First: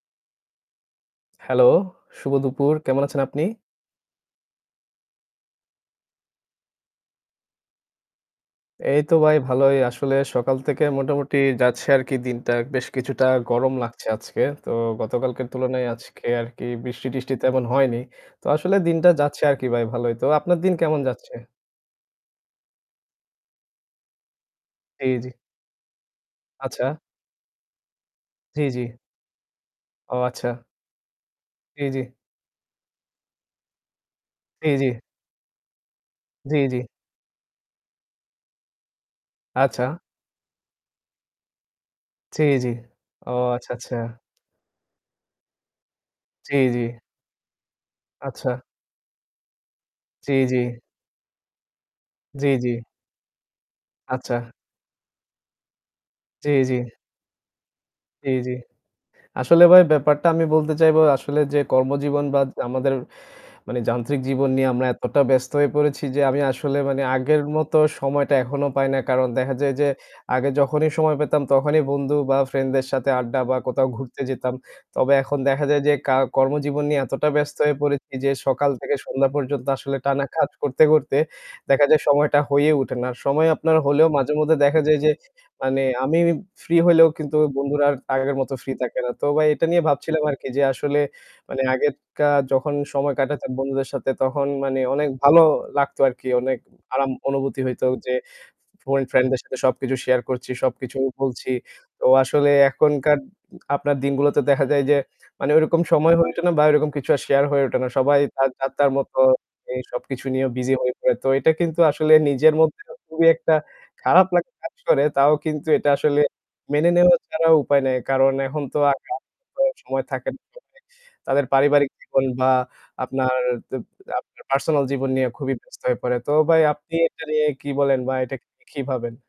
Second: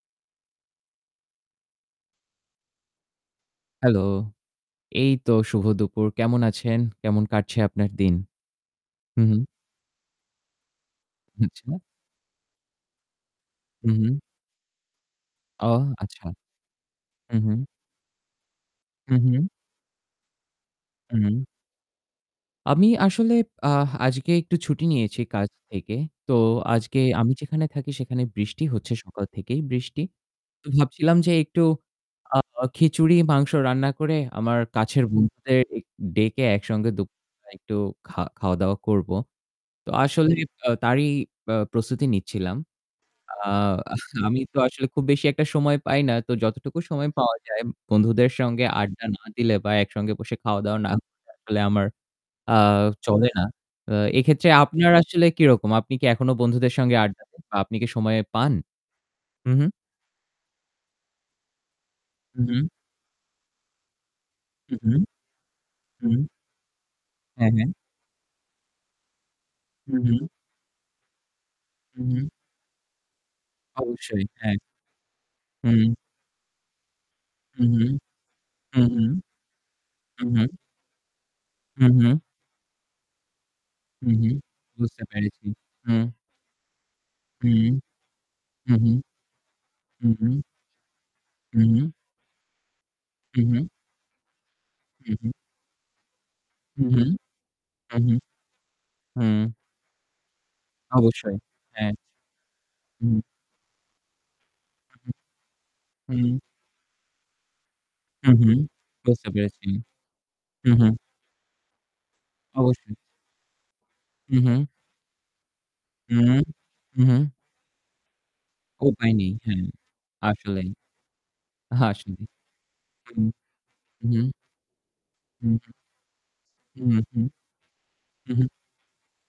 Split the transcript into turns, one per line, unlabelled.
Hello। শুভ দুপুর। কেমন আছেন আপনি?
Hello। এইতো শুভ দুপুর। কেমন আছেন? কেমন কাটছে আপনার দিন?
এই তো
হু, হু।
ভাই ভালোই। আসলে সকাল থেকে মোটামুটি
আচ্ছা।
যাচ্ছে আর কি দিনটা। বেশ কিছুটা গরম
হু,
লাগছে
হু।
আজকে। তো গতকালকের
অ
তুলনায়
আচ্ছা।
আজকে আরকি বৃষ্টি-টিষ্টি
হু, হু।
তেমন হয়নি। তো আসলে দিনটা
হু, হু।
যাচ্ছে আর কি ভাই ভালোই। তো আপনার দিন কেমন যাচ্ছে?
হুম। আমি আসলে আ আজকে একটু ছুটি
জি,
নিয়েছি
জি।
কাজ থেকে। তো
আচ্ছা।
আজকে আমি যেখানে থাকি সেখানে
জি,
বৃষ্টি
জি।
হচ্ছে, সকাল থেকেই বৃষ্টি।
ও আচ্ছা।
তো ভাবছিলাম যে একটু
জি, জি।
আ আ খিচুড়ি মাংস রান্না করে, আমার
জি, জি।
কাছের বন্ধুদের এ ডেকে
জি, জি।
একসঙ্গে দুপ [unintelligible] একটু খা খাওয়া-দাওয়া করব। তো
আচ্ছা।
আসলে আ তারই আ প্রস্তুতি
জি,
নিচ্ছিলাম।
জি। ও
আ
আচ্ছা, আচ্ছা।
আমি তো আসলে খুব বেশি একটা সময় পাই না। তো
জি,
যতটুকু
জি।
সময় পাওয়া যায়, বন্ধুদের
আচ্ছা।
সঙ্গে আড্ডা না দিলে বা একসঙ্গে
জি,
বসে
জি।
খাওয়া-দাওয়া না [unintelligible] আসলে আমার
জি,
আ
জি।
চলে না। আ
আচ্ছা।
এক্ষেত্রে আপনার আসলে কিরকম? আপনি কি এখনও
জি,
বন্ধুদের
জি।
সঙ্গে আড্ডা দেন বা আপনি কি সময়
জি, জি।
পান? হু,
আসলে
হু।
ভাই ব্যাপারটা আমি বলতে চাইবো, আসলে যে কর্মজীবন বা
হু,
জ
হু।
আমাদের মানে যান্ত্রিক জীবন নিয়ে
হুম,
আমরা
হুম।
এতটা ব্যস্ত হয়ে পড়েছি যে,
হুম।
আমি আসলে মানে আগের
হ্যাঁ, হ্যাঁ।
মতো সময়টা এখনো পাই না। কারণ দেখা যায় যে,
হু, হু।
আগে যখনই সময় পেতাম তখনই
হু,
বন্ধু
হু।
বা ফ্রেন্ডদের সাথে আড্ডা বা কোথাও ঘুরতে
অবশ্যই,
যেতাম।
হ্যাঁ।
তবে এখন দেখা যায়
হুম।
যে, কা কর্মজীবন নিয়ে এতটা ব্যস্ত
হুম,
হয়ে
হুম।
পড়েছি যে, সকাল
হুম,
থেকে
হুম।
সন্ধ্যা পর্যন্ত আসলে টানা
হুম,
কাজ
হুম।
করতে, করতে দেখা
হুম,
যায়
হুম।
সময়টা হয়ে উঠে না। সময় আপনার হলেও
হুম, হুম।
মাঝেমধ্যে দেখা যায়
বুঝতে
যে,
পেরেছি।
মানে
হুম।
আমি free হলেও কিন্তু
হুম।
বন্ধুরা আর আগের মতো free
হুম, হুম।
থাকে না। তো ভাই এটা নিয়ে
হুম,
ভাবছিলাম
হুম।
আর কি যে আসলে, মানে
হুম, হুম।
আগের কা যখন সময়
হুম,
কাটাতাম
হুম।
বন্ধুদের সাথে তখন মানে অনেক
হুম, হুম।
ভালো লাগত আর কি। অনেক
হুম, হুম।
আরাম অনুভূতি হইত
হুম,
যে
হুম।
ফোরে ফ্রেন্ডদের
হুম।
সাথে সবকিছু share করছি, সবকিছুই
অবশ্যই,
বলছি।
হ্যাঁ।
তো আসলে এখনকার
হুম।
উম আপনার দিনগুলোতে দেখা যায় যে,
হুম,
মানে ওইরকম সময়
হুম।
হয়ে
হুম।
ওঠে না বা ওইরকম কিছু আর share হয়ে ওঠে না। সবাই
হুম,
তার
হুম।
যার-তার মতো
বুঝতে পেরেছি।
এই সবকিছু নিয়ে
হুম,
busy হয়ে
হুম।
পড়ে। তো এইটা কিন্তু আসলে নিজের মধ্যেও
অবশ্যই।
খুবই একটা খারাপ
হুম,
লাগা
হুম।
কাজ করে। তাও কিন্তু এটা আসলে
হুম।
মেনে
হুম,
নেওয়া
হুম।
ছাড়া উপায় নাই। কারণ এখন তো আ
উপায়
[unintelligible]
নেই, হ্যাঁ।
সময় থাকে
আসলেই।
[unintelligible] তাদের পারিবারিক
আসলেই।
জীবন বা
হুম।
আপনার তো
হুম, হুম।
আপনার personal জীবন নিয়ে খুবই
হুম।
ব্যস্ত হয়ে পড়ে। তো ভাই আপনি
হুম, হুম।
এটা নিয়ে কি বলেন বা
হুম,
এটা
হুম।
কি ভাবেন?